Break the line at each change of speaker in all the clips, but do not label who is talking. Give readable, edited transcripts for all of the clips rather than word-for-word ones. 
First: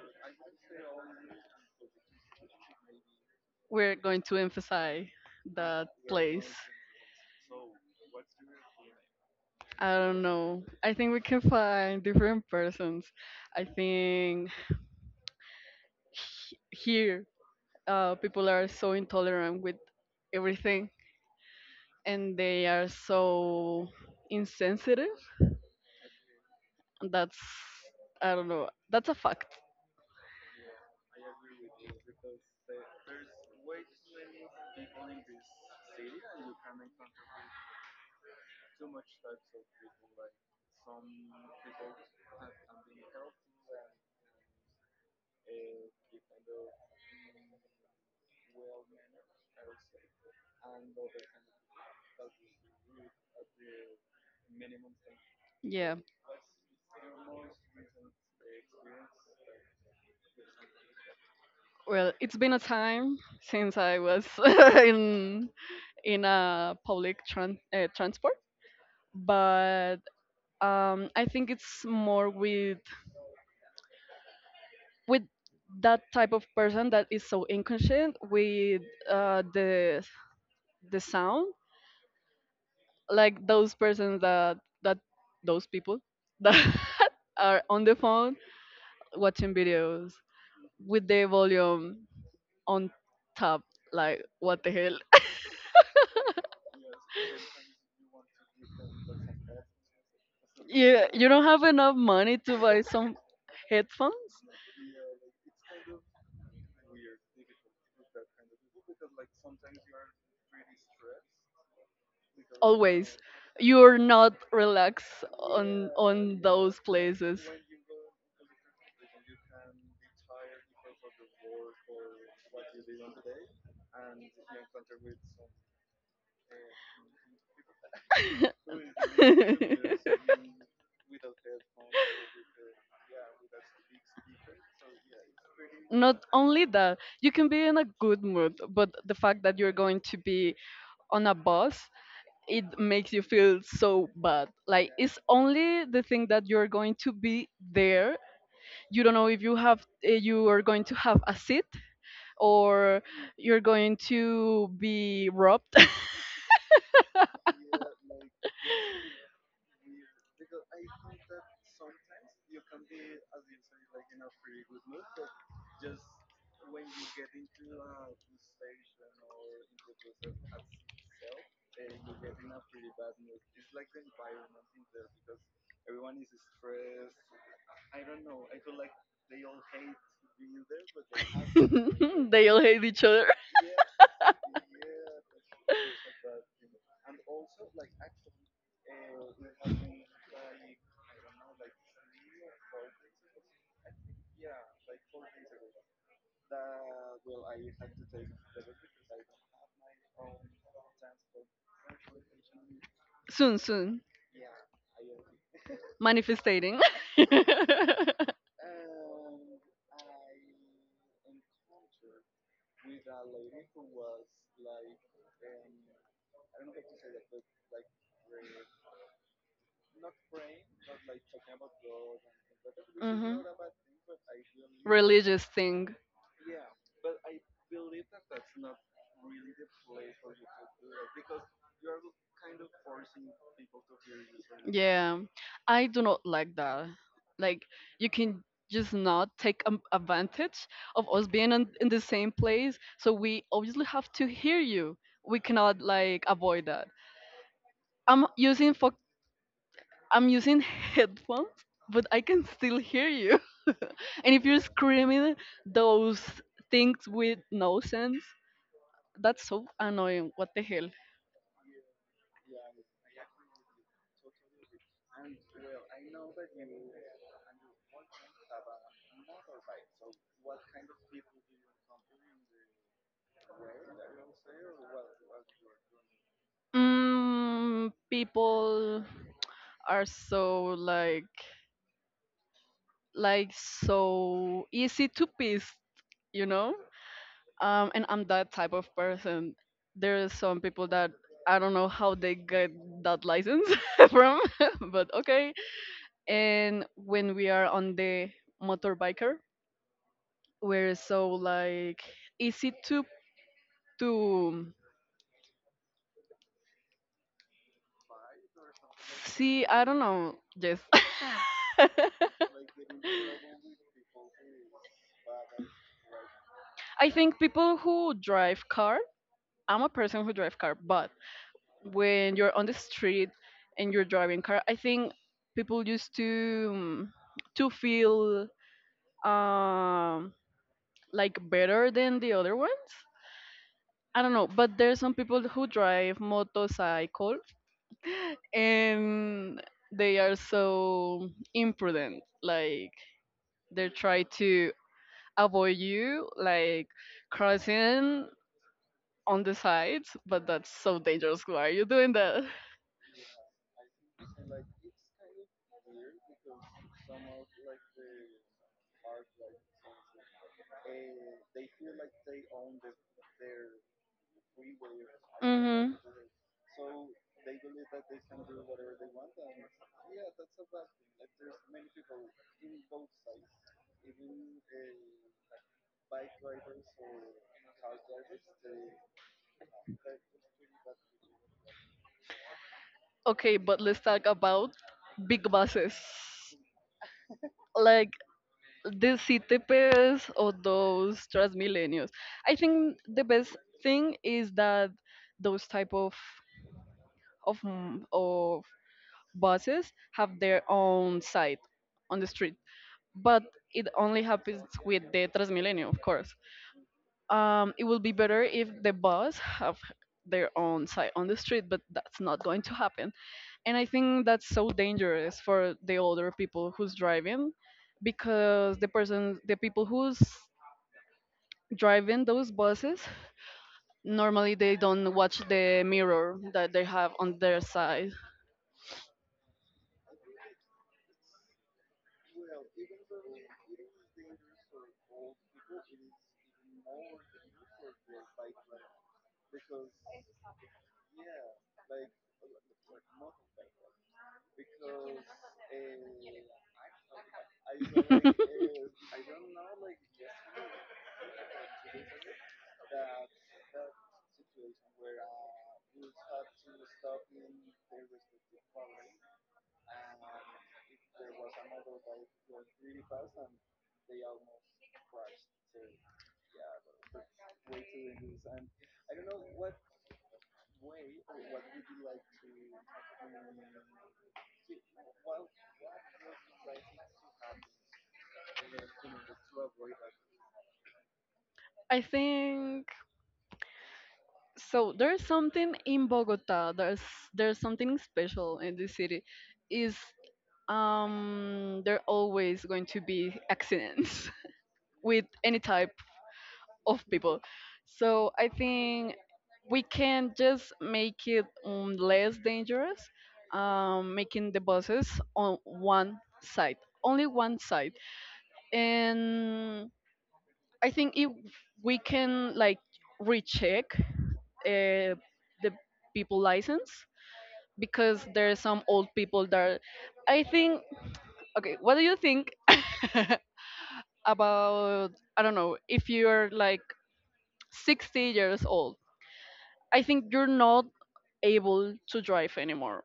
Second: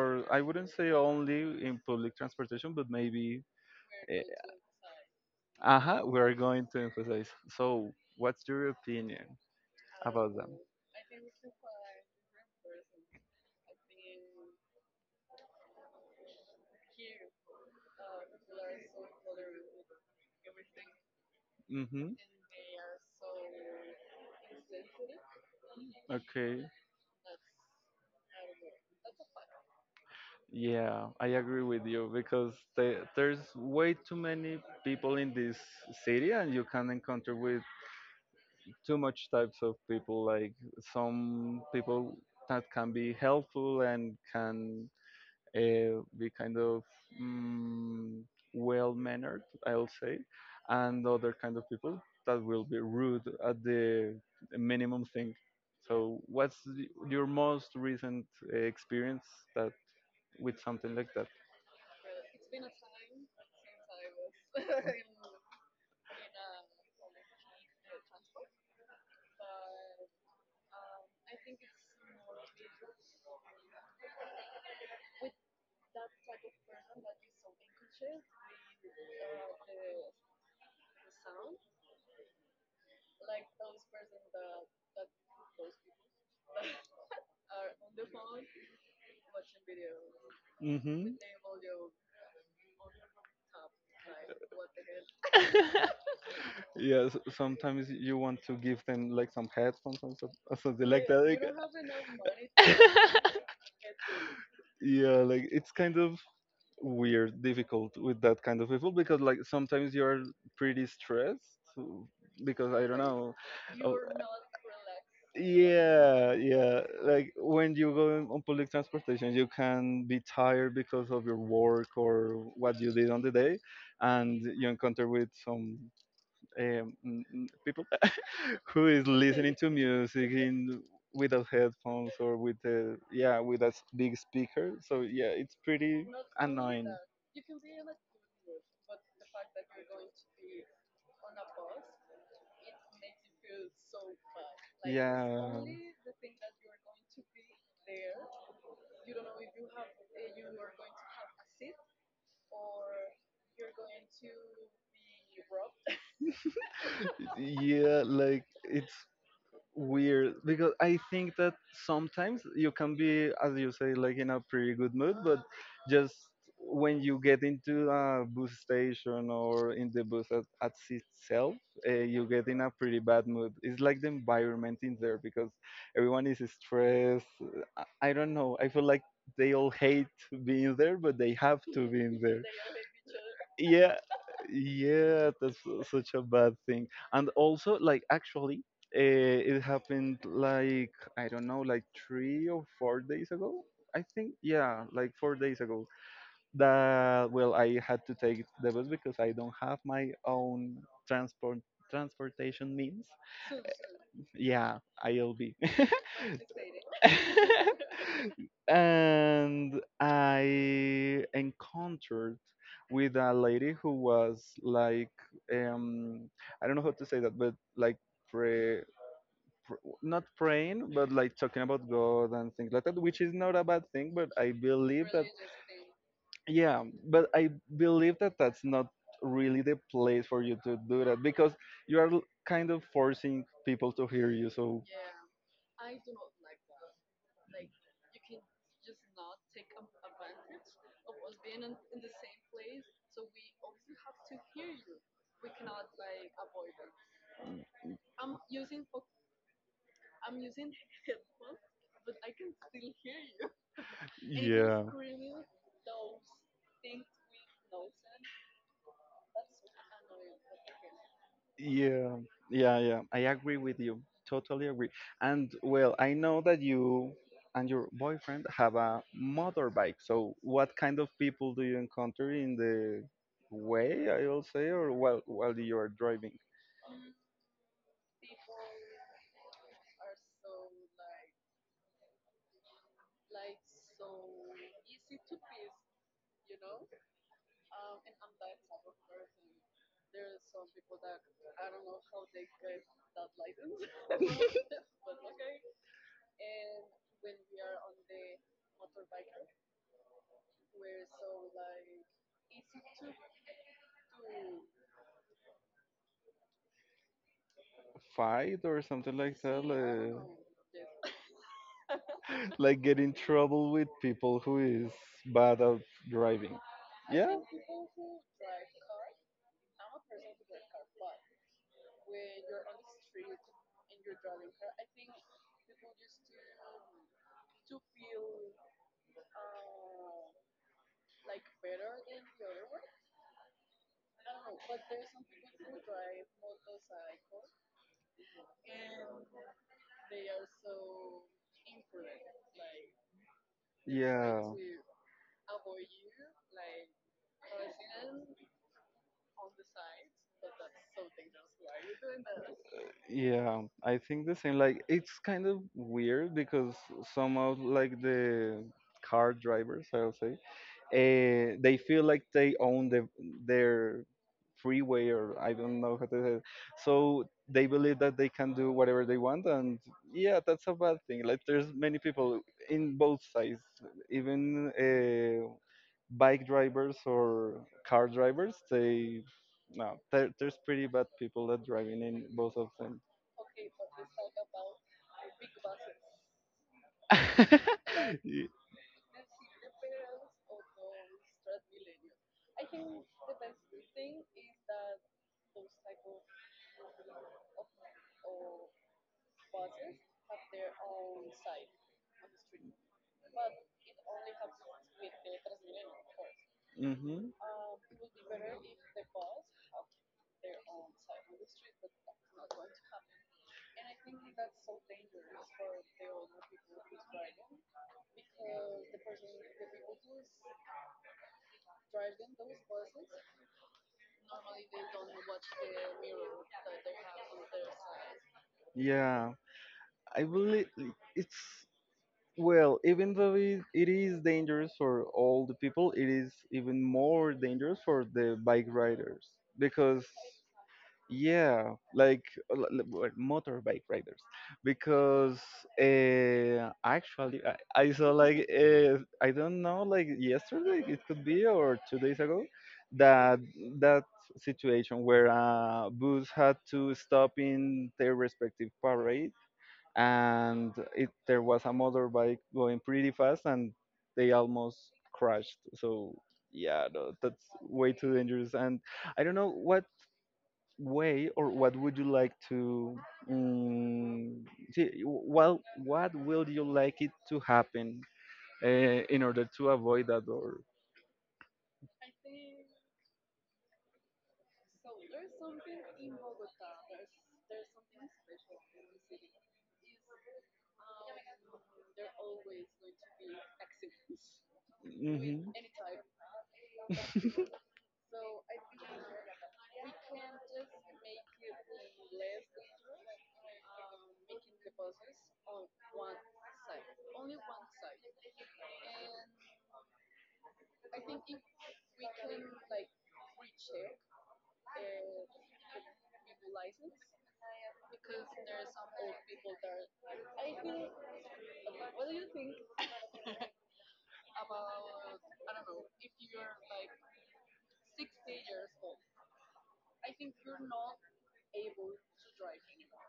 or I wouldn't say only in public transportation, but maybe.
We're
Uh,
going to emphasize that
uh-huh, we are
place.
going to emphasize. So, what's your opinion
I don't
about them?
know. I think we can find different persons. I think here, people are so intolerant with everything,
Mm-hmm.
and they are so insensitive.
Okay.
That's, I don't know, that's a fact.
Yeah, I agree with you because there's way too many people in this city, and you can encounter with too much types of people. Like some people that can be helpful and can be kind of mm, well-mannered, I'll say, and other kind of people that will be rude at the minimum thing.
Yeah.
So, what's your most recent experience that with something like that?
Well, it's been a time since I was in in a public transport. But I think it's more with that type of person that is so inconscient with uh, the the sound, like those persons that those people that are on the phone watching videos with
Mm-hmm.
the volume on top. Like, what the hell?
Yeah, sometimes you want to give them like some headphones or something like
Yeah,
that.
you
Like,
don't have enough money to buy some headphones.
yeah, like it's kind of weird, difficult with that kind of people because like sometimes you're pretty stressed because I don't
Always
know.
you're
Oh,
not relaxed on
yeah,
on those
yeah. Like
places.
when you go on public transportation, you can be tired because of your work or what you did on the day, and you encounter with some people who is listening to music in without headphones or with a yeah with a big speaker. So yeah, it's pretty
Not only
annoying.
that you can be in a good mood, but the fact that you're going to be on a bus, it makes you feel so bad. Like, it's
Yeah,
only the thing that you're going to be there. You don't know if you have, you are going to have a seat, or you're going to be robbed.
yeah, like it's weird because I think that sometimes you can be, as you say, like in a pretty good mood, but just when you get into a bus station or in the bus at itself, you get in a pretty bad mood. It's like the environment in there because everyone is stressed. I I don't know. I feel like
They
they all hate being there, but they have to be in there.
all hate each other.
Yeah, yeah, that's such a bad thing. And also like actually it happened like I don't know like 3 or 4 days ago. I think, yeah, like 4 days ago that well I had to take the bus because I don't have my own transport transportation means.
Soon
Yeah, ilb.
manifestating.
And I encountered with a lady who was like, um, I don't know how to say that, but like pray, not praying, but like talking about God and things like that, which is
Mhm.
not a bad thing. But I believe that,
Religious thing.
yeah, but I believe that that's not really the place for you to do that because you are kind of forcing people to hear you. So
Yeah, I do not like that. Like, you can just not take advantage of us being in the same place. So we obviously have to hear you. We cannot like avoid that. I'm using for I'm using headphones, but I can still hear you. And if you're
yeah.
screaming those things with no sense, that's so annoying. What the hell?
Yeah, yeah, yeah. I agree with you. Totally agree. And well, I know that you and your boyfriend have a motorbike. So, what kind of people do you encounter in the way, I will say, or while you are driving?
People are so like so easy to piss, you know? And I'm that type of person. There are some people that I don't know how they get that license from, but okay. And when we are on the motorbiker, we're so like easy to
Fight or something like that?
see. I don't
Like,
know. Yes.
like get in trouble with people who is bad at driving.
I
Yeah.
think people who drive car. I'm a person who drive car. But when you're on the street and you're driving car, I think people used um, to feel um like better than the other ones. I don't know, but there are some people who drive motorcycles, and they are so imprudent. Like, they try
Yeah.
to avoid you, like crossing on the sides. But that's so dangerous. Why are you doing that?
Yeah, I think the same. Like it's kind of weird because some of like the car drivers, I'll say, they feel like they own their freeway or I don't
Mm-hmm.
know how to say it. So they believe that they can do whatever they want, and yeah, that's a bad thing. Like there's many people in both sides, even bike drivers or car drivers. They no, there's pretty bad people that driving in both of them.
Okay, but let's talk about big buses. Like
Mm-hmm.
the CTPs or those Transmilenios. I think the best thing is that those type of buses have their own site on the street. But it only happens with the Transmilenio, of course. It would be better if the bus have their own side on the street, but that's not going to happen. And I think that's so dangerous for the older people who's driving, because the people who's driving those buses, normally they don't watch the mirror that they have on their side.
Yeah, I believe it's well, even though it is dangerous for all the people, it is even more dangerous for the bike riders because yeah, like motorbike riders, because actually I saw like I don't know like yesterday it could be or 2 days ago that that situation where bus had to stop in their respective parade and it there was a motorbike going pretty fast and they almost crashed. So yeah, no, that's way too dangerous and. I don't know what way or what would you like to um, see, well what will you like it to happen in order to avoid that or
I think. So there's something in Bogota. There's something special in this city. Is there always going to be accidents with
Mhm.
any type of people? So I think we can just make it less dangerous, making the buses on one side, only one side. And I think if we can like recheck uh, the people license, because there's some old people that I think, okay, what do you think, about, I don't know, if you're like 60 years old, I think you're not able to drive anymore.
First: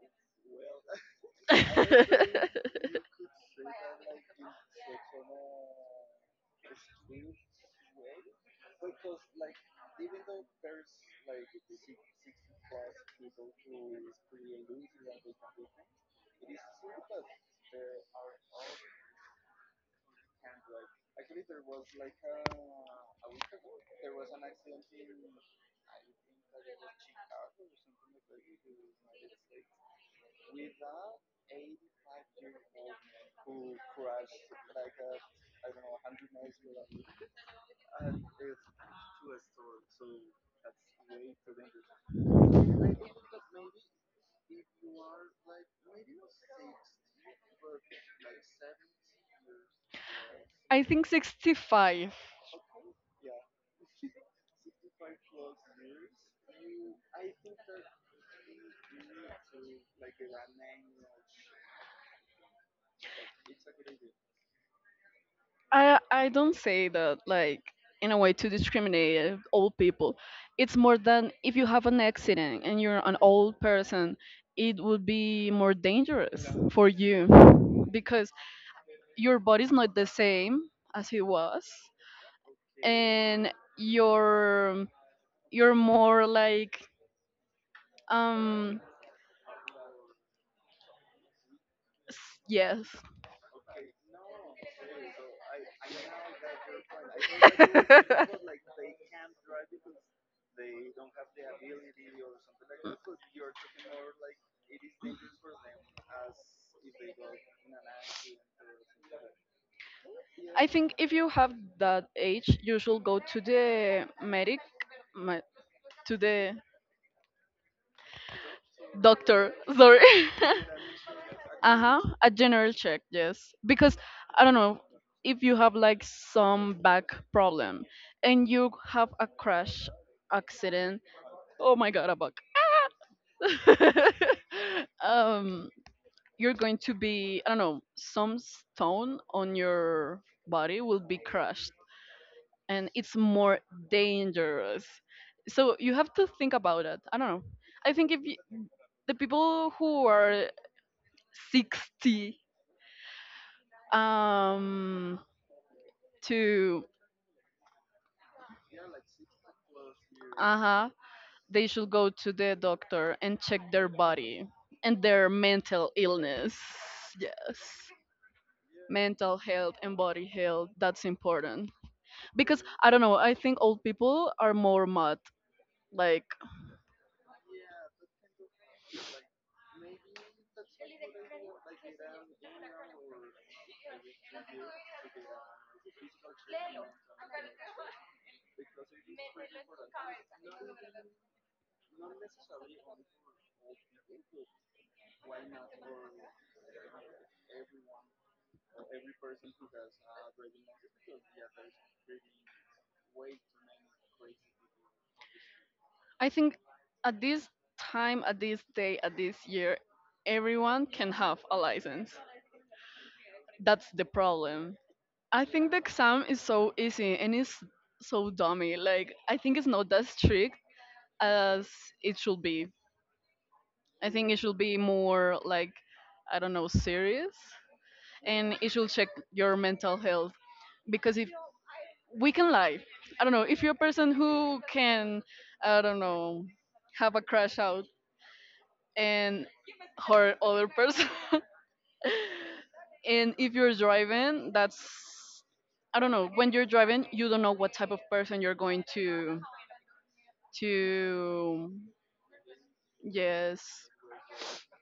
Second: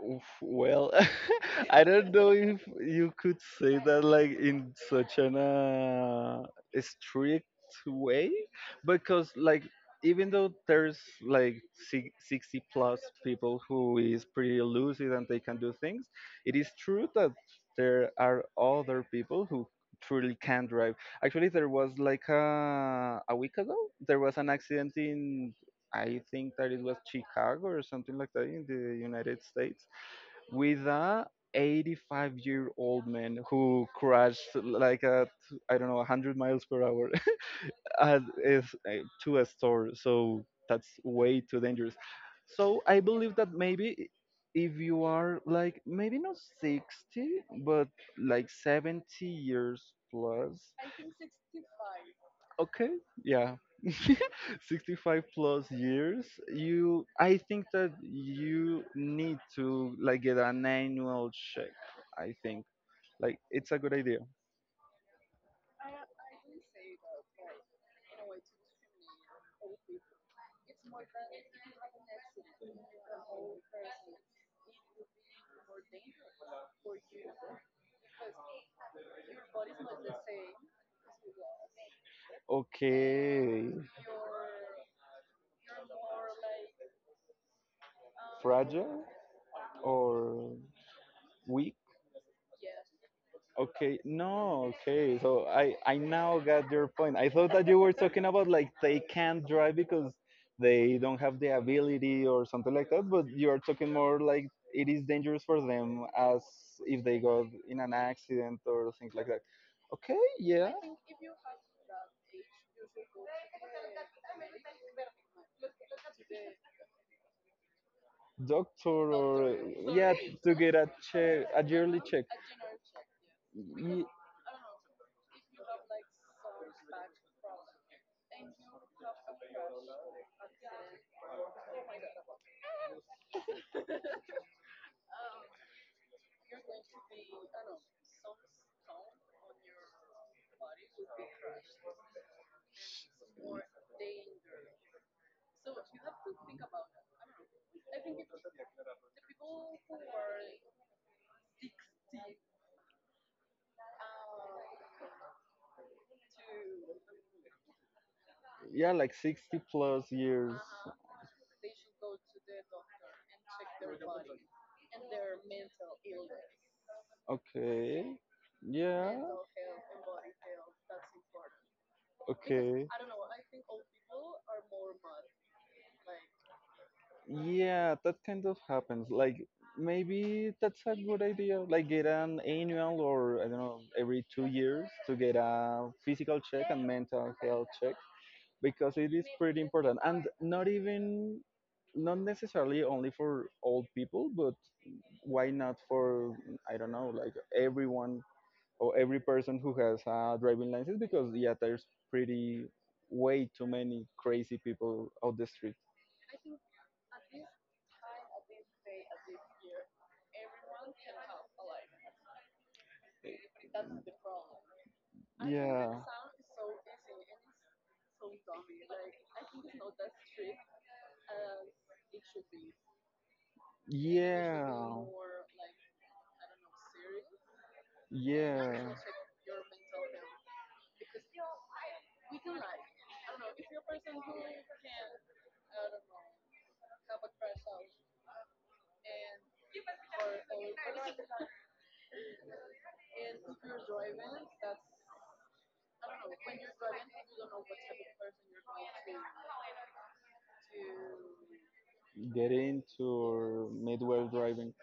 Oof, well,
I
I don't know if you could say that like in such an strict way, because like even though there's like 60 plus people who is pretty lucid and they can do things, it is true that there are other people who truly can drive. Actually, there was like a week ago, there was an accident in I think that it was Chicago or something like that in the United States, with a 85-year-old man who crashed like at I don't know 100 miles per hour at, is, uh, to a store. So that's way too dangerous. So I believe that maybe if you are like maybe not 60 but like 70 years plus,
think 65.
okay, yeah. 65 plus years you I think that you need to like get an annual check. I think like it's a good idea.
I don't say that like in a way to discriminate old people. It's more than if you have an accident and you're an old person, it would be more dangerous for you, because your body's not the same as it was, and
Okay.
you're you're more like um
Fragile or weak?
s- yes.
Okay. No, okay. So I now got your point. I thought that you were talking about like they can't drive because they don't have the ability or something like that, but you are talking more like it is dangerous for them as if they got in an accident or things like that. Okay,
I
yeah.
think if you have that age, you should go to the medic, me- to the
Doctor
doctor.
or
Sorry,
yeah, to get a check, a yearly
uh-huh,
check.
a general check, yes. Because
Ye-
I don't know if you have like some back problem and you have a crash accident. Oh my god, a bug. um, you're going to be, I don't know, some stone on your body will be crushed, and it's more dangerous. So you have to think about it. I don't know. I think if you, the people who are 60 um to,
Yeah, like 60 plus years.
uh-huh, they should go to the doctor and check their body and their mental illness. Yes.
Okay. Yeah.
Mental health and body health, that's important. Because
Okay.
I don't know, I think old people are more mad. Like,
Yeah, that kind of happens. Like maybe that's a good idea. Like get an annual or I don't know, every 2 years to get a physical check and mental health check because it is pretty important. And not even not necessarily only for old people, but why not for I don't know, like everyone or every person who has a driving license because yeah, there's pretty way too many crazy people out the street.
I think at this time, at this day, at this year, everyone can have a license. That's the problem. I think the
Yeah.
exam is so easy, and it's so dummy. Like, I think it's not that strict as it should be. I think it should
Yeah,
be more like, I don't know, serious, and it should
yeah.
check your mental health. Because if we can lie, I don't know, if you're a person who can, I don't know, have a crash out and hurt other person, and if you're driving, that's, I don't know, when you're driving, you don't know what type of person you're going to
Get into
yes.
midway driving.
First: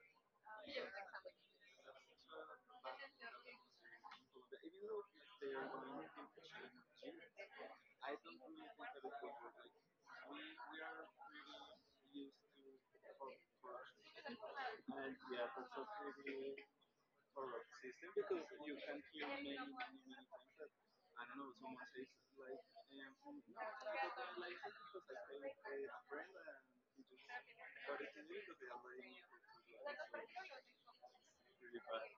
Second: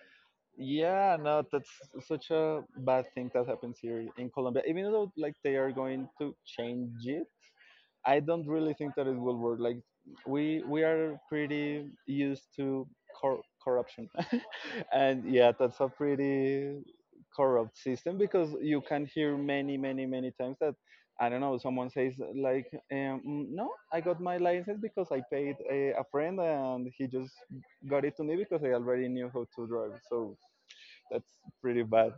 Yeah, no, that's such a bad thing that happens here in Colombia. Even though like they are going to change it, I don't really think that it will work. Like we are pretty used to corruption, and yeah, that's a pretty corrupt system because you can hear many many many times that I don't know someone says like "Mm, no I got my license because I paid a friend and he just got it to me because I already knew how to drive. So that's pretty bad.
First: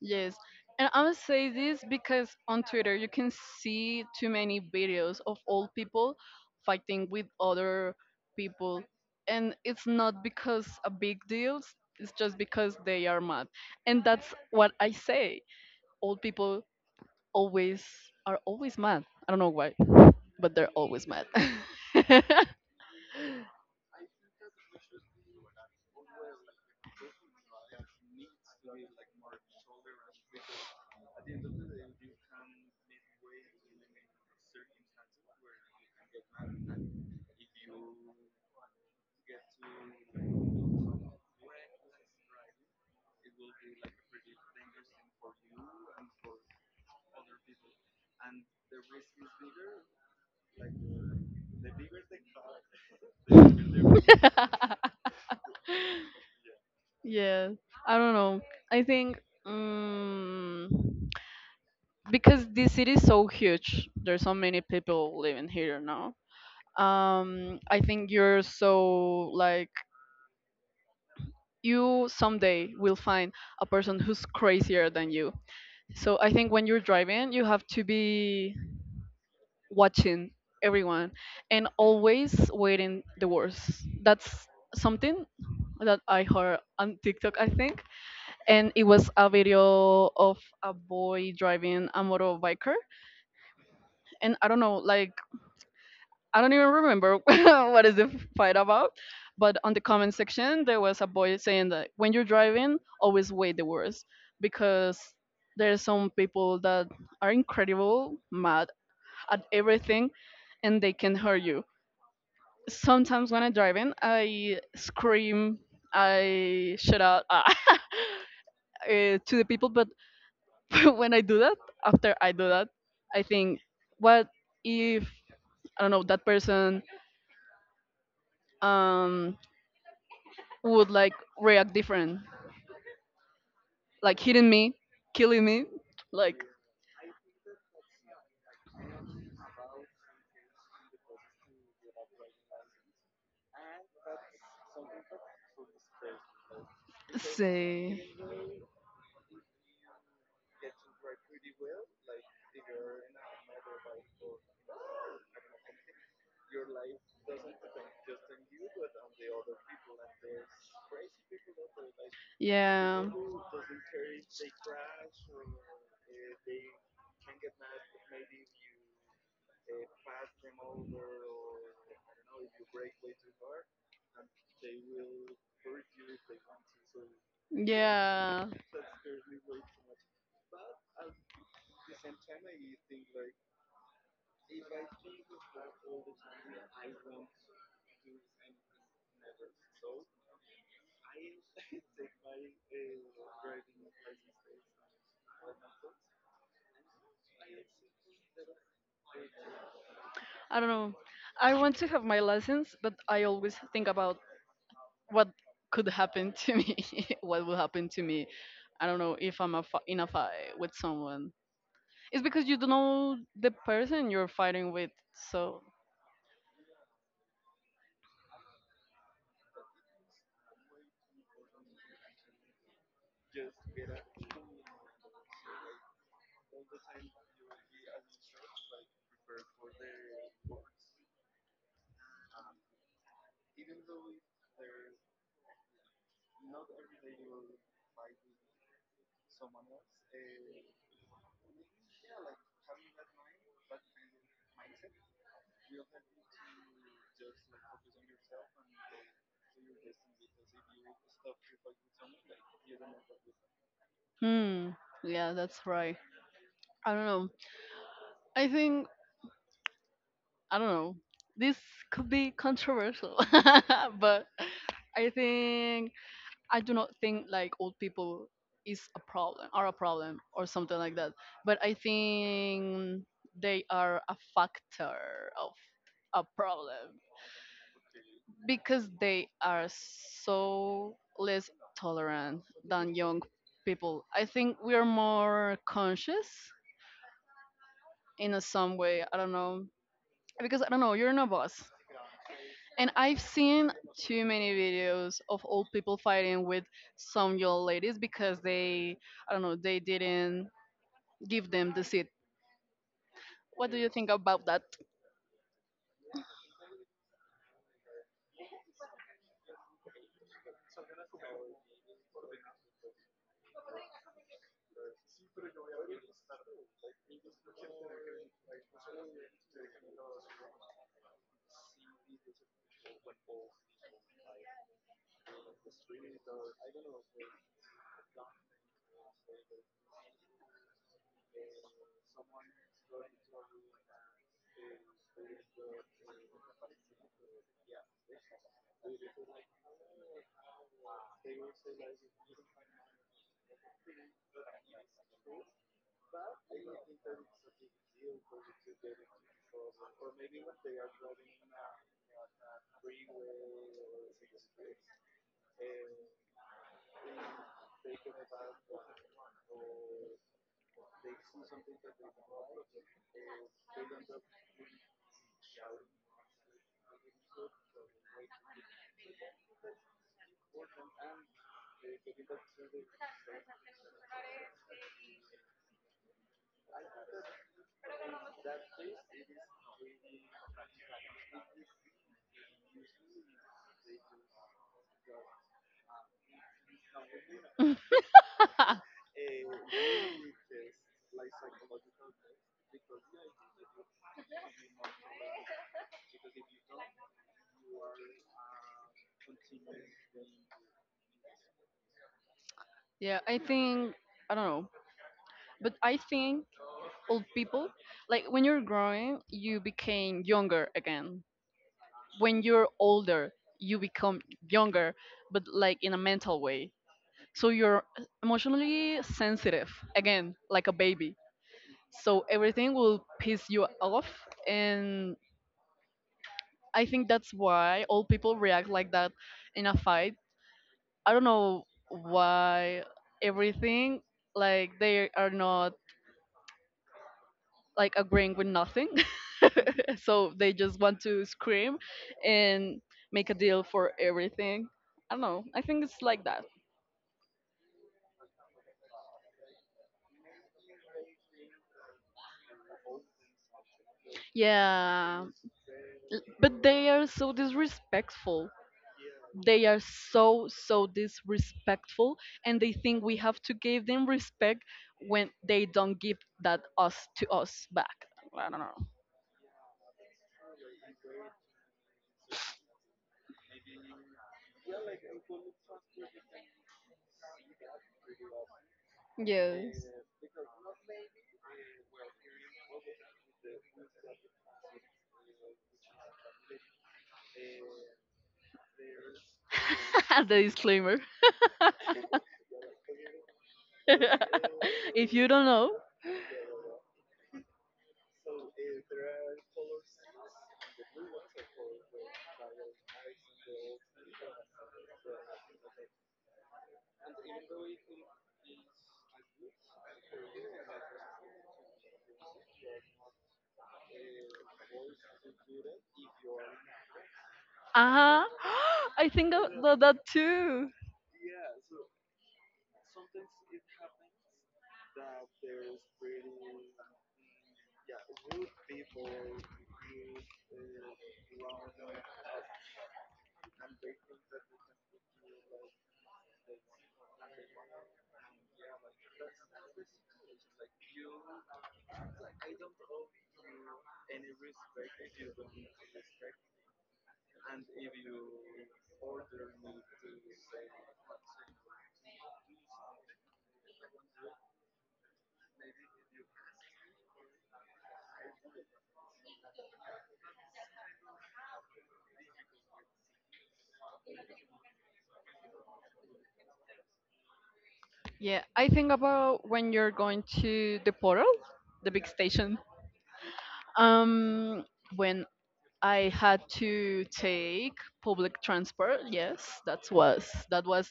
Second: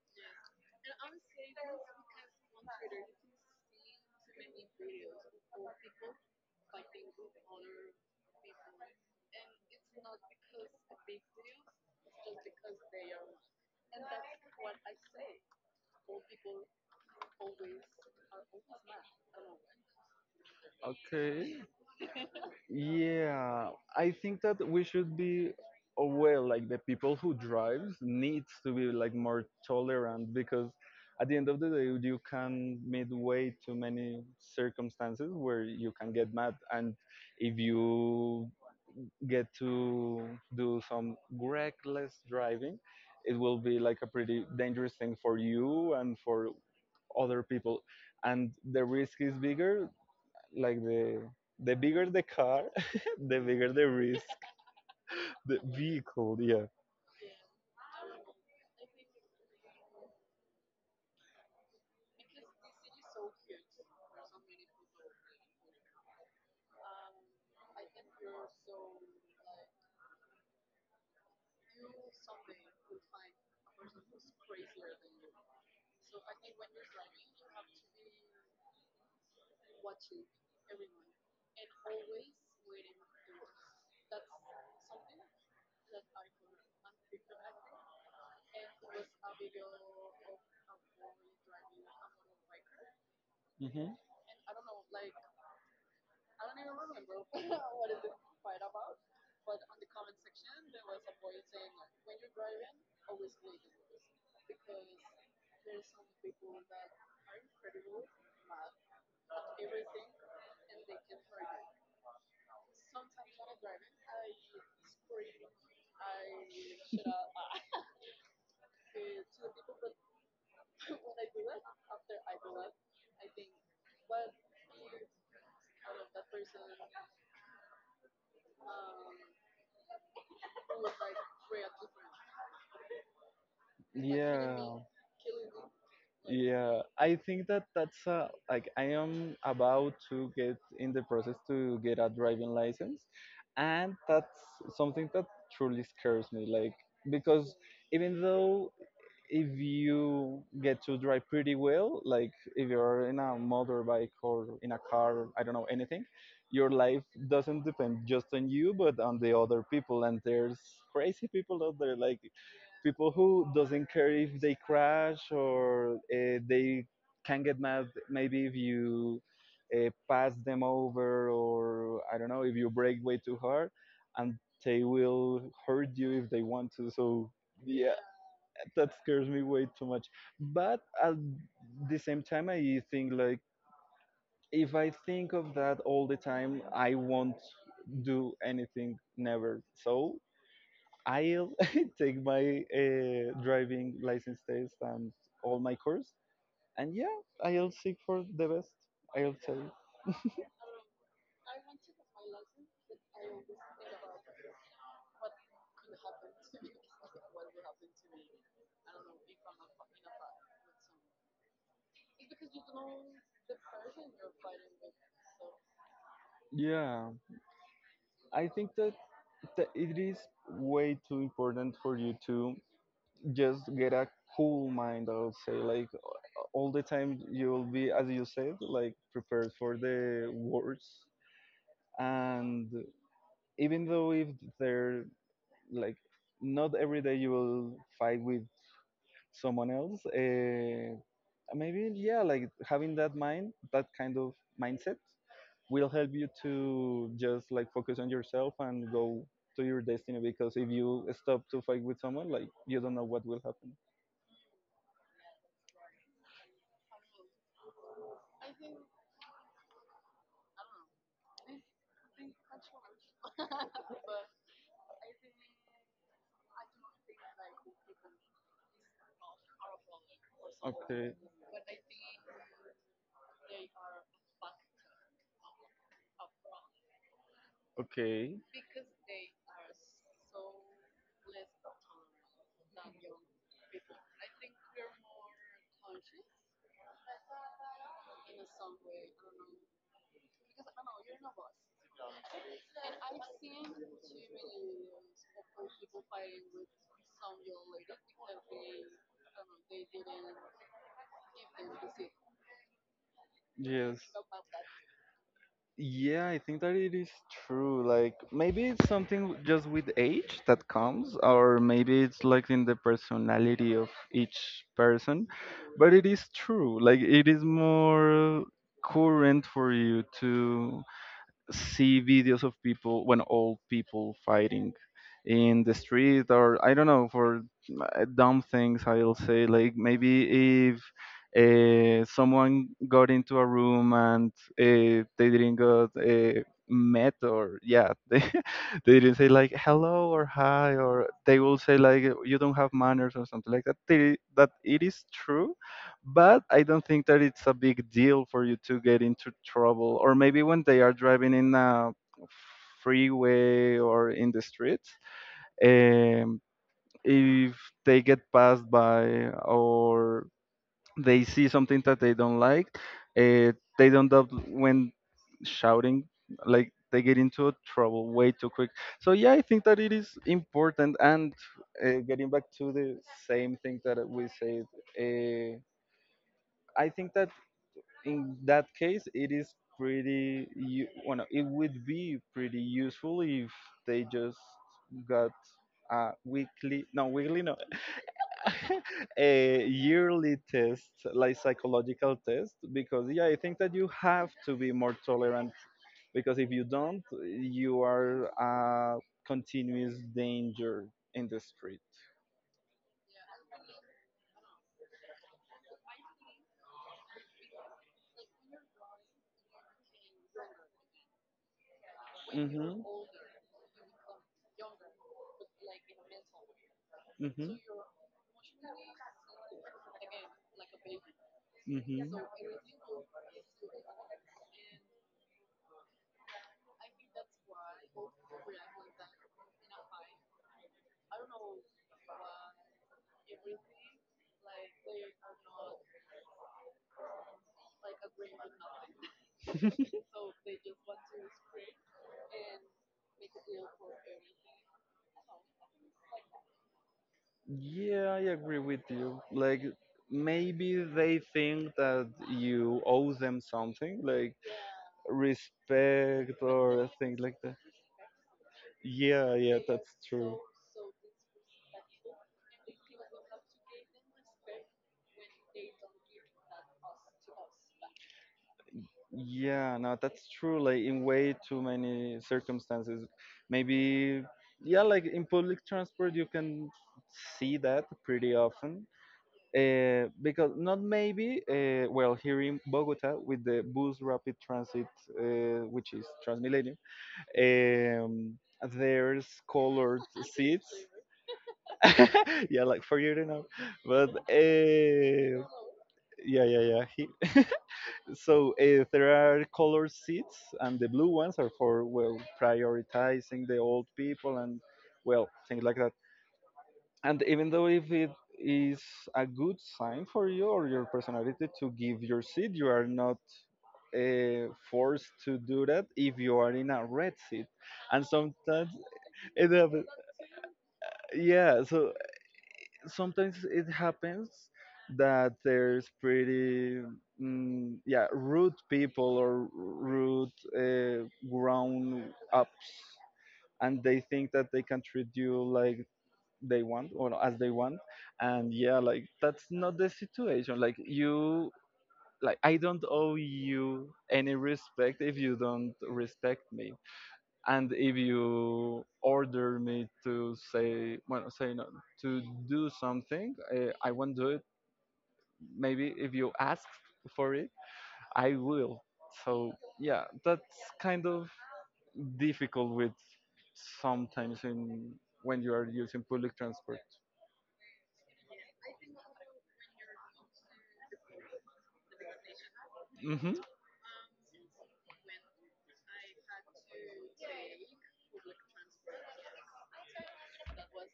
Yes. And I'm gonna say this because on Twitter you can see too many videos of old people fighting with other people. And it's not because a big deal, it's just because they are mad. And that's what I say, old people always are always mad. I don't know why, but they're always mad.
Yeah, I think that we should be aware, like the people who drives needs to be like more tolerant because at the end of the day, you can meet way too many circumstances where you can get mad, and if you get to do some reckless driving, it will be like a pretty dangerous thing for you and for other people, and the risk is bigger like the bigger the car, the bigger the risk. The vehicle, yeah.
Yes. I don't know. I think, um, because this city is so huge, there's so many people living here now. I think you're so like you someday will find a person who's crazier than you. So I think when you're driving, you have to be watching everyone and always waiting the worst. That's something that I heard on TikTok, I think. And it was a video of a boy driving a motorbiker.
Hmm.
And I don't know, like, I don't even remember what is the fight about. But on the comment section there was a boy saying that when you're driving, always wait the worst, because there are some people that are incredible mad at everything and they can hurt you. Sometimes when I'm driving, I scream, I shout out to the people. But when I do that, after I do that, I think, what if, I don't know, that person um would like react different, like hitting me,
Yeah.
killing me, like,
Yeah, I think that that's a, like I am about to get in the process to get a driving license, and that's something that truly scares me. Like because
say,
even though if you get to drive pretty well, like if you're in a motorbike or in a car, I don't know anything, your life doesn't depend just on you but on the other people. And there's crazy people out there, like
yeah,
people who doesn't care if they crash or they can get mad maybe if you pass them over or I don't know if you brake way too hard, and they will hurt you if they want to. So yeah.
yeah.
That scares me way too much. But at the same time, I think like if I think of that all the time, I won't do anything never. So I'll take my driving license test and all my course, and yeah, I'll seek for the best. I'll say.
I don't know. I want to have my lessons, but I always think about what could happen to me, what will happen to me. I don't know if I'm a in a fight with someone. It's because you don't know the person you're fighting with. So,
Yeah, I think that, that it is way too important for you to just get a cool mind I would say like all the time you'll be as you said like prepared for the worst and even though if they're like not every day you will fight with someone else maybe yeah like having that mind that kind of mindset will help you to just like focus on yourself and go to your destiny because if you stop to fight with someone like you don't know what will happen.
hmm, yeah, that's right. I don't know. I think, I don't know, this could be controversial, but I think, I do not think like old people is a problem are a problem or something like
Okay.
that. But I think they are a factor of a problem,
Okay.
because they are so less tolerant than young people. I think we are more conscious in a some way. I don't know, because I don't know. You're in a bus. And I've seen too many videos of old people fighting with some young ladies because they, I don't know, they didn't give them the seat. What do you
Yes.
think about that?
Yeah, I think that it is true. Like maybe it's something just with age that comes, or maybe it's like in the personality of each person. But it is true. Like it is more current for you to see videos of people when old people fighting in the street or I don't know for dumb things I'll say. Like maybe if someone got into a room and they didn't got met or yeah they didn't say like hello or hi, or they will say like you don't have manners or something like that, that it is true. But I don't think that it's a big deal for you to get into trouble. Or maybe when they are driving in a freeway or in the streets, um, if they get passed by or they see something that they don't like, uh, they don't up when shouting, like they get into trouble way too quick. So yeah, I think that it is important. And getting back to the same thing that we said. Uh, I think that in that case, it is pretty. Well, no, it would be pretty useful if they just got a weekly, no, a yearly test, like psychological test, because yeah, I think that you have to be more tolerant. Because if you don't, you are a continuous danger in the street.
Yeah, I think, I don't know, but I think old people, like, when you're growing, you became younger again. When you're
Mhm.
older, you become younger, but like in a mental way. So
Mhm.
you're emotionally sensitive, again, like a baby.
Mm-hmm.
So everything will piss you off. And I think that's why all people react like that in a fight. I don't know why everything, like, they are not like agreeing with nothing. So they just want to scream and make a deal for everything. I don't know. I think it's like that.
Yeah, I agree with you. Like maybe they think that you owe them something, like
Yeah.
respect
But
or
they are
things like
so
that.
disrespectful.
Yeah, yeah,
They are
that's true.
so disrespectful, and they think we have to give them respect when they don't give that us to us back. I don't know.
Yeah, no, that's true. Like in way too many circumstances, maybe yeah, like in public transport you can see that pretty often. Because not maybe well, here in Bogota with the bus rapid transit, which is Transmilenio, um, there's colored
The
seats.
disclaimer.
Yeah, like for you to know, but
If you don't know.
yeah, yeah, yeah. So there are colored seats, and the blue ones are for well prioritizing the old people and well things like that. And even though if it is a good sign for you or your personality to give your seat, you are not forced to do that if you are in a red seat. And
Uh-huh.
sometimes
I think
it
of
happens.
that too.
Yeah. So sometimes it happens that there's pretty yeah, rude people or rude grown ups, and they think that they can treat you like they want or as they want. And yeah, like that's not the situation. Like you, like I don't owe you any respect if you don't respect me. And if you order me to say, well, say no to do something, I won't do it. Maybe if you ask for it, I will. So yeah, that's kind of difficult with, sometimes in, when you are using public transport.
Yeah, I think about when you're going to the portal, the big station.
Hmm.
Um, when I had to take public transport, yes, that was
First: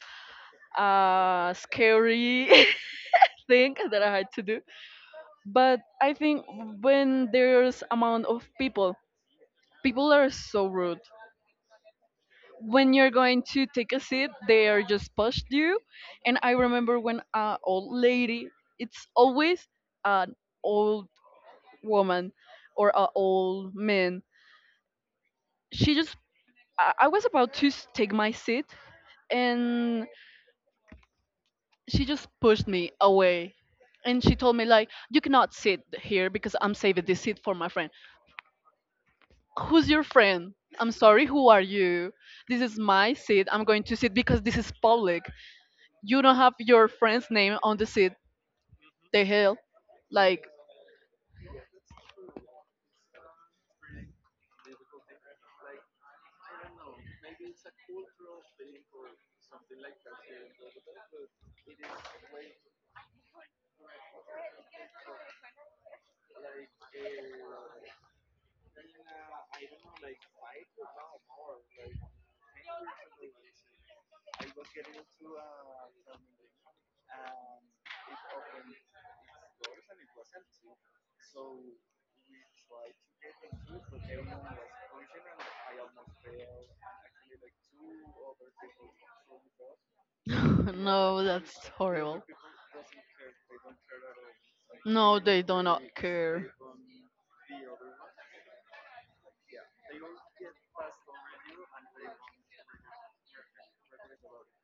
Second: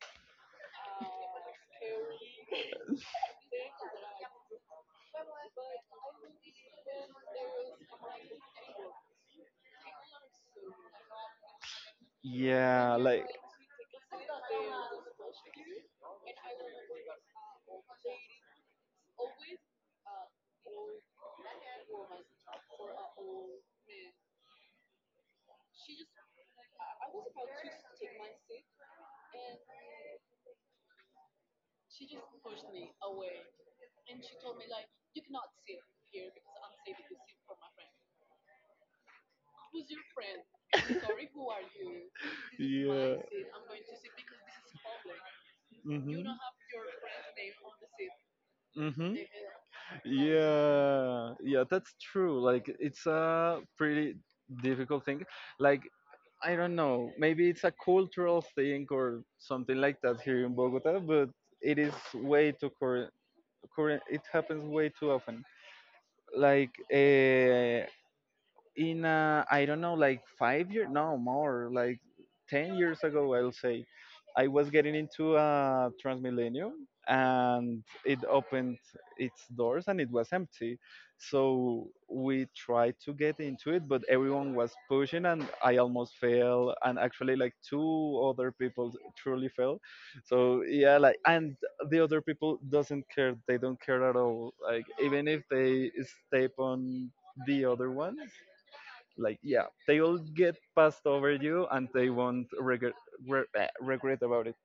a scary thing that I had to do. But I think when there's amount of people, people are so rude. When
Yeah,
you're
like
going to take a seat, they are just pushed you. And I remember when a old lady, it's always an old woman or a old man. She just, I was about to take my seat, and she just pushed me away. And she told me, like, you cannot sit here because I'm saving this seat for my friend. Who's your friend? I'm sorry, who are you? This is my
yeah.
seat. I'm going to sit because this is public. You don't
Hmm.
have your friend's name on the seat.
Mm-hmm.
The hell? Like,
Yeah, yeah, that's true. Like, it's a pretty difficult thing. Like, I don't know, maybe it's a cultural thing or something like that here in Bogota, but it is way too current. Current, it happens way too often. Like, in I don't know, like 5 years, no more, like 10 years ago, I'll say, I was getting into Transmillennium, and it opened its doors, and it was empty. So we tried to get into it, but everyone was pushing, and I almost fell, and actually, like two other people truly fell. So yeah, like,
no,
and
that's
the other
horrible.
people doesn't care; they don't care at all. Like
No,
even
they
if
do not
they
care.
step on the other ones, like yeah, they will get passed over you and they won't regret regret about it.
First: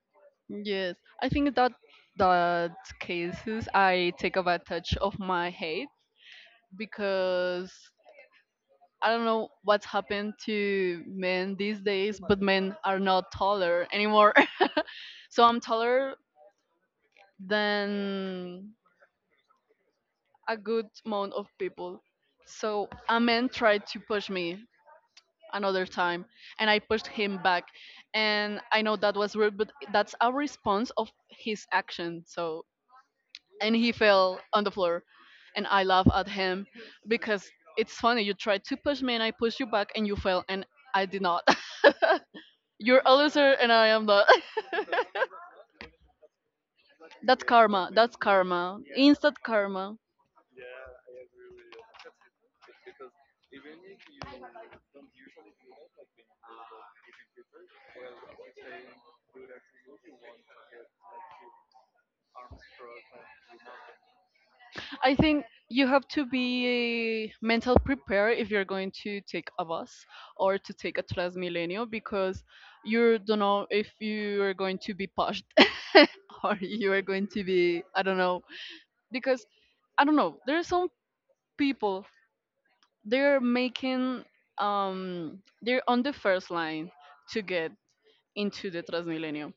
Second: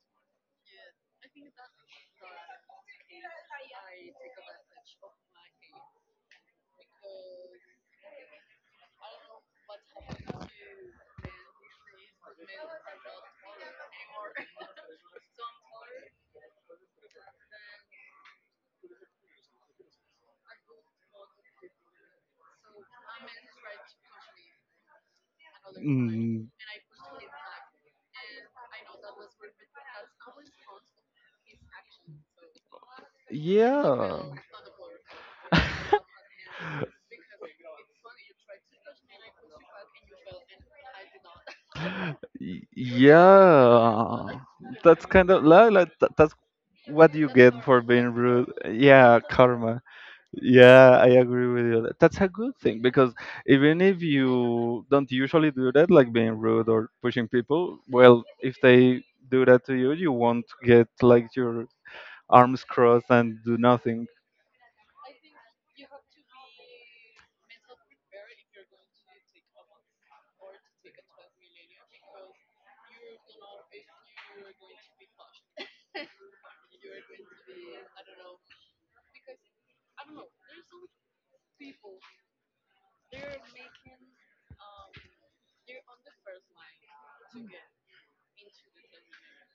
Yes, I think that that cases I take advantage of my hate because I don't know what's happened to men these days, but men are not taller anymore. So I'm taller than a good amount of people. So a man tried to push me another time,
Mm.
and I pushed him back, and I know that was rude, but that's a response of his action. So and he
Yeah.
fell on the floor, and I laugh at him because it's funny. You tried to push me and I pushed you back and you fell, and I did not. You're a loser and I am not.
Yeah, that's kind of like that, that's what you
That's
get for
karma,
being
that's
rude.
karma,
Yeah,
instant
karma.
karma.
Yeah, I agree with you. That's a good thing. Because even if you don't usually do that, like being rude or pushing people, well, if they do that to you, you won't get like your arms crossed and do nothing.
I think you have to be mental prepared if you're going to take a bus or to take a Transmilenio, because you don't know if you are going to be pushed or you are going to be, I don't know, because I don't know, there are some people, they're making they're on the first line to get into the Transmilenio,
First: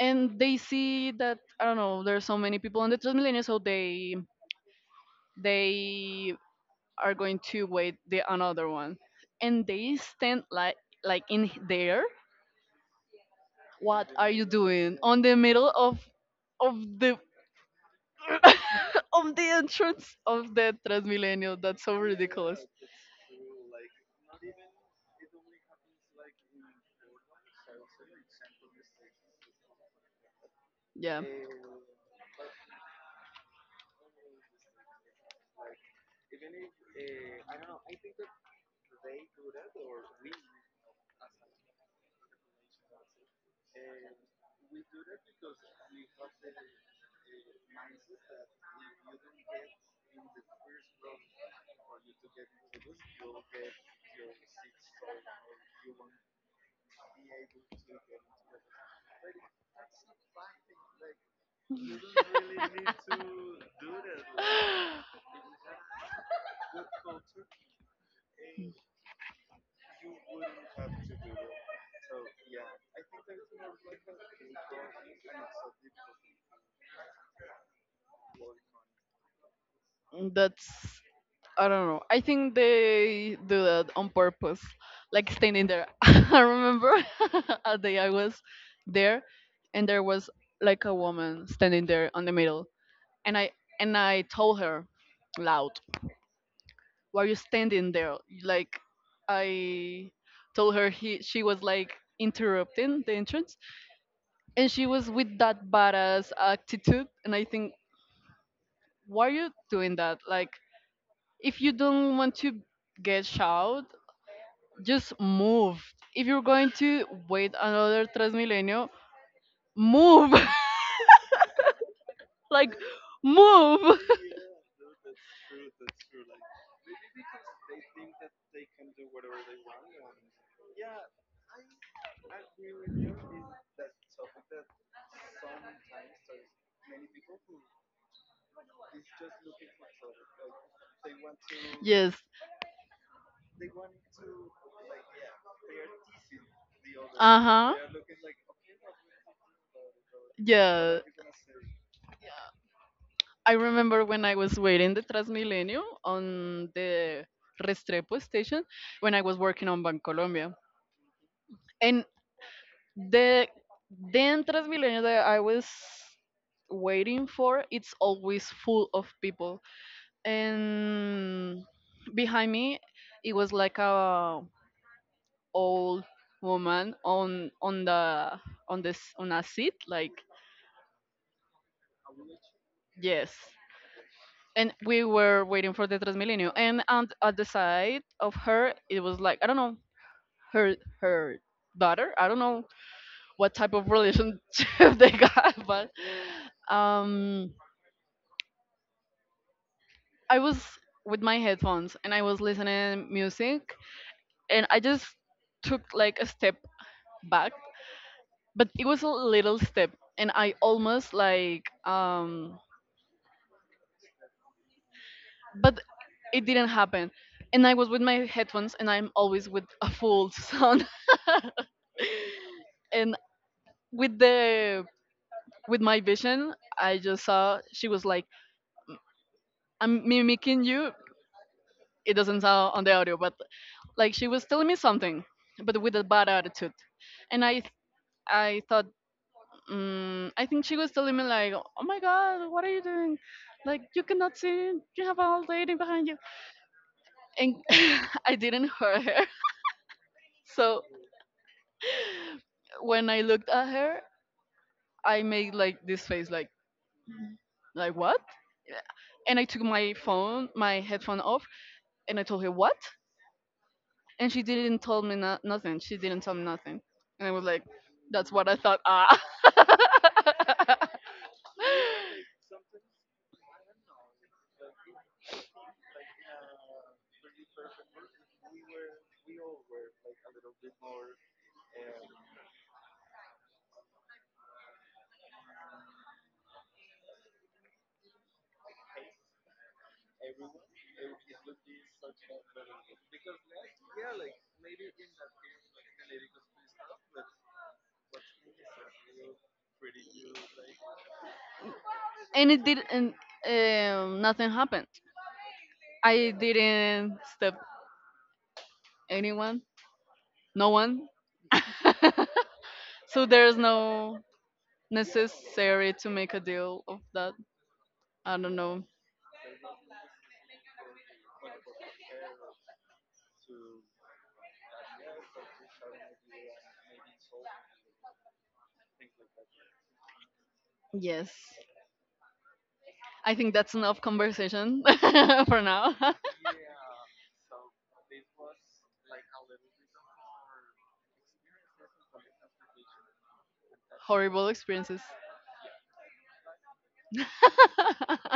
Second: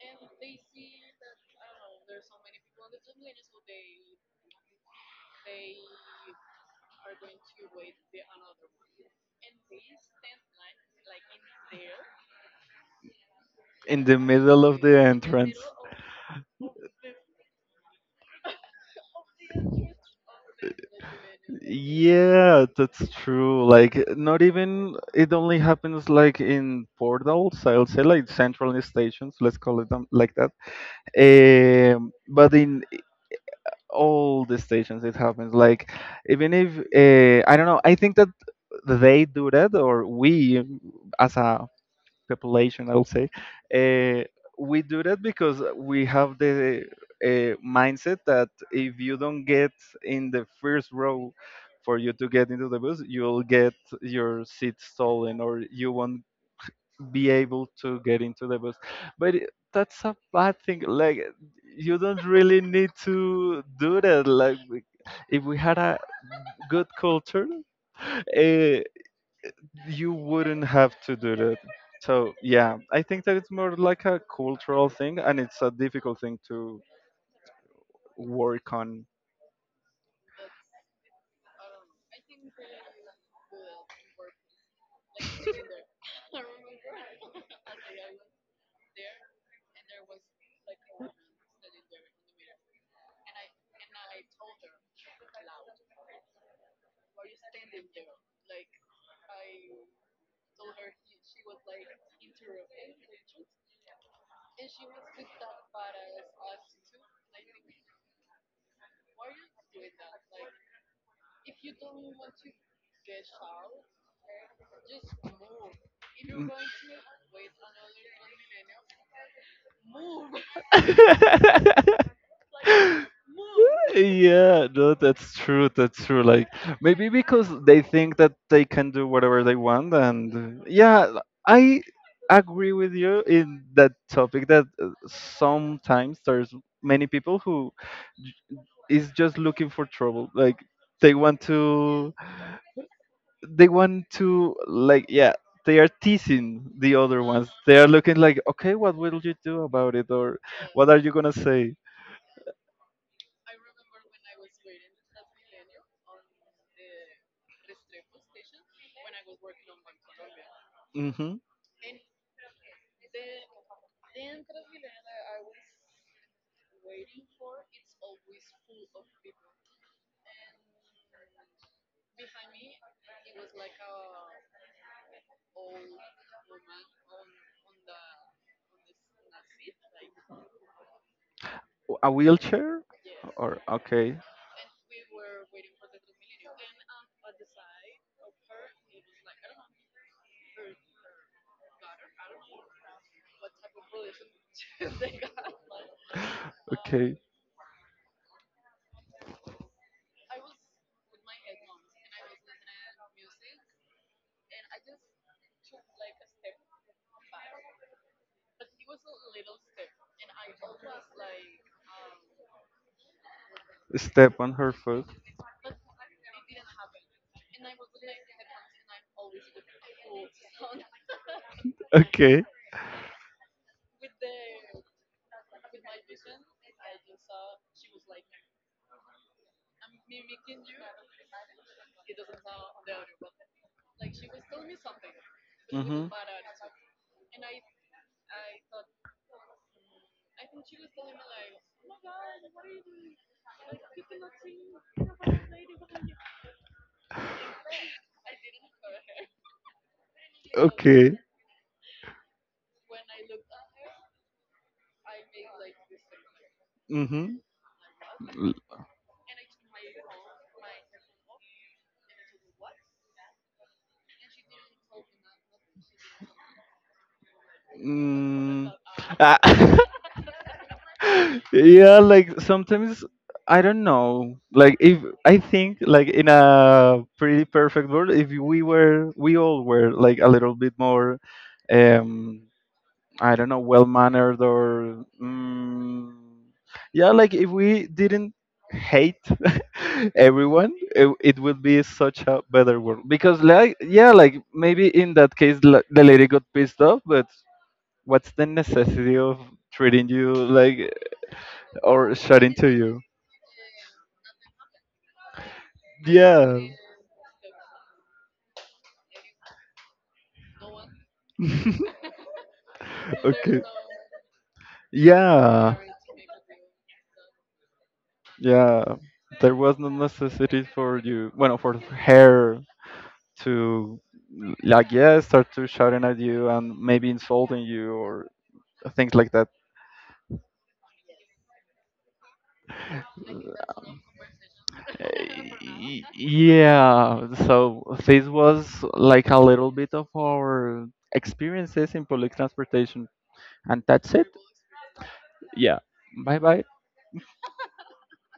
and they see that, I don't know, there are so many people on the Transmilenio, so they are going to wait the another one, and they stand like in there.
In
What
the
are you
middle of the
doing on the
entrance.
middle of of the of the entrance of the TransMilenio? That's so ridiculous.
Yeah, that's true. Like, not even, it only happens like in portals, I'll say, like central stations, let's call it them like that.
Yeah,
But in all the stations, it happens. Like, even if, I don't know, I think that they do that, or we, as a population, I'll say. Uh, we do that because we have the mindset that if you don't get in the first row for you to get into the bus, you'll get your seat stolen or you won't be able to get into the bus. But it- that's a bad thing. Like, you don't really need to do that. Like, we- if we had a good culture, uh, you wouldn't have to do that. So yeah, I think that it's more like a cultural thing, and it's a difficult thing to work on.
that's I don't know. I think they do that on purpose, like standing there. I remember a day I was there, and there was like a woman standing there on the middle, and I told her loud, "Why are you standing there?" Like I told her he she was like interrupting the entrance, and she was with that badass attitude, and I think, why are you doing that? Like if you don't want to get shot, just move. If you're
Mm.
going to wait another Transmilenio, move. Like, move.
Yeah, no, that's true. That's true. Like maybe because they think that they can do whatever they want, and yeah, I agree with you in that topic that sometimes there's many people who is just looking for trouble. Like they want to,
Yes.
they want to, like yeah, they are teasing the other
Uh
ones.
huh.
They are looking like, okay, what will you do about it, or what are
Yeah.
you gonna say?
I remember when I was waiting the Transmilenio on the Restrepo station when I was working on Bancolombia.
Mm-hmm.
And The then Transmilenio that I was waiting for, it's always full of people. And behind me, it was like a old woman on the on this on a seat, like,
A wheelchair,
yes.
or okay,
And we were waiting for the Transmilenio, and at the side of her, it was like, I don't know, her her daughter. I don't know what type of relationship they got, but
okay,
um I was with my headphones and I was listening music, and I just took like a step back, but it was a little step, and I almost like,
step on her foot.
but it didn't happen. And I was with my headphones and I'm always with a full sound.
Okay.
And with the, with my vision, I just saw she was like, "I'm mimicking you." It doesn't sound on the audio, but like she was telling me something, but with a
Mm-hmm.
bad attitude. And I thought, I think she was telling me like, "Oh my God, what are you doing? Like you cannot see, you have a old lady behind you." And I didn't hurt her. So
Okay.
when I looked at her, I made like this face, like
Mm-hmm.
like what? And I took my phone, my headphone off, and I told her what, and she didn't tell me nothing. She didn't tell me nothing, and I was like, "That's what I
Mm.
thought." Ah.
uh, yeah, like sometimes I don't know. Like if I think like in a pretty perfect world, if we were, we all were like a little bit more, um, I don't know, well mannered or, yeah, like if we didn't hate everyone, it would be such a better world. Because like yeah, like maybe in that case the lady got pissed off, but what's the necessity of treating you like or
And
shouting
it
to you?
didn't, nothing happened. I
Yeah.
didn't step anyone, no one. So there's
Okay.
no
Yeah.
necessary to make a deal of that. I don't know.
Yeah. There was no necessity for you, well, for her to, like, yeah, start to shouting at you and maybe insulting you or things like that.
Yes, I think that's enough conversation for now.
Yeah, so this was like a little bit of our experiences in public transportation, and that's it.
Horrible experiences.
Yeah, bye bye.